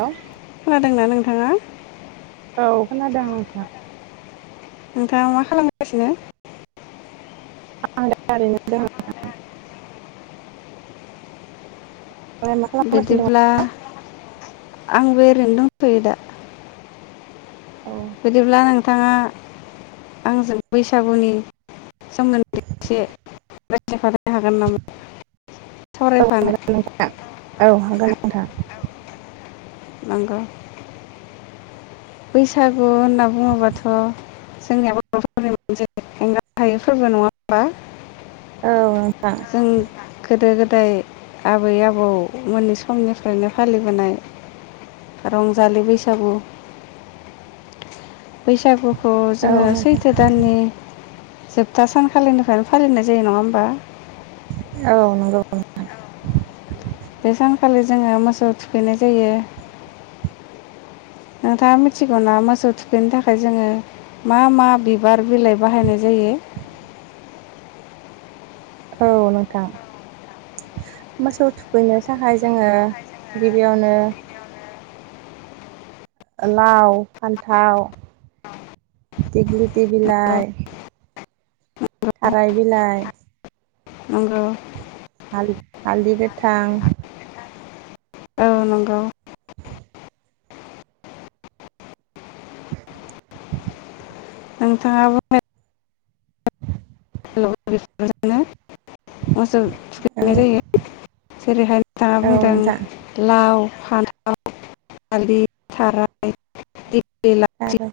Hello खोनादोंना नोंथाङा? औ खोनादों नोंथां नोंथाङा मा खालामगासिनो? आं दा ओरैनो दं नोंथां बिदिब्ला आं बे ओरैनो दंथयो दा दङ औ बिदिब्ला नोंथाङा आंजों बैसागुनि सोमोन्दै एसे रायज्लायफानो हागोन नामा? औ सावरायफानो हागोन नोंथां औ हागोन नोंथां नोंगौ बैसागु होनना बुङोबाथ' जोंनिया बर'फोरनि मोनसेे एंगार हायै फोरबो नङा होमबा औ नोंथां जों गोदो गोद नाथाय आबै आबौ मोनै समनिफ्रायनो फालिबोनाय रंजालि बैसागु बैसागु खौ जोङो औ नोंथां सैथो दाननि जोबथा सानखालिनिफ्रायनो फालिनाय जायो नङा होमबा? औ नंगौ [inaudible] खालि जोङो मोसौ थुखैनाय जायो। नोंथाङा मिथिगौना मोसौ थुखैनो थाखाय जोङो मा मा बिबार बिलाइ बाहायनाय जायो? औ नोंथां, मोसौ थुखैनो थाखाय जोङो गिबियावनो लाव, फान्थाव, दिेग्लिथि औ बिलाइ थाराय बिलाइ नंगौ। हालद-हालदि गोथां औ नंगौ नोंथाङा [unintelligible] [unintelligible] मोसौ औ थुखैनाय जायो जेरैहाय नोंथाङा औ बुंदों नोंथां लाव फान्थाव, हालदि, थाराय दिग्लि लावथि आरो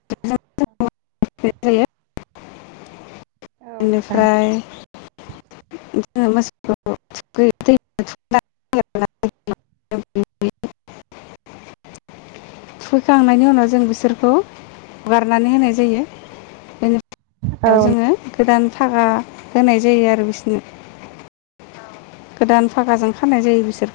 [unintelligible] औ नोंथां [unintelligible] [unintelligible] थुखैखांनायनि उनाव जों बिसोरखौ हगारनानै होनाय जायो। बेनिफ - [unintelligible] औ जोङो गोदान फागा होनाय जायो आरो बिसोरनो, गोदान फागाजों खानाय जायो बिसोरखौ।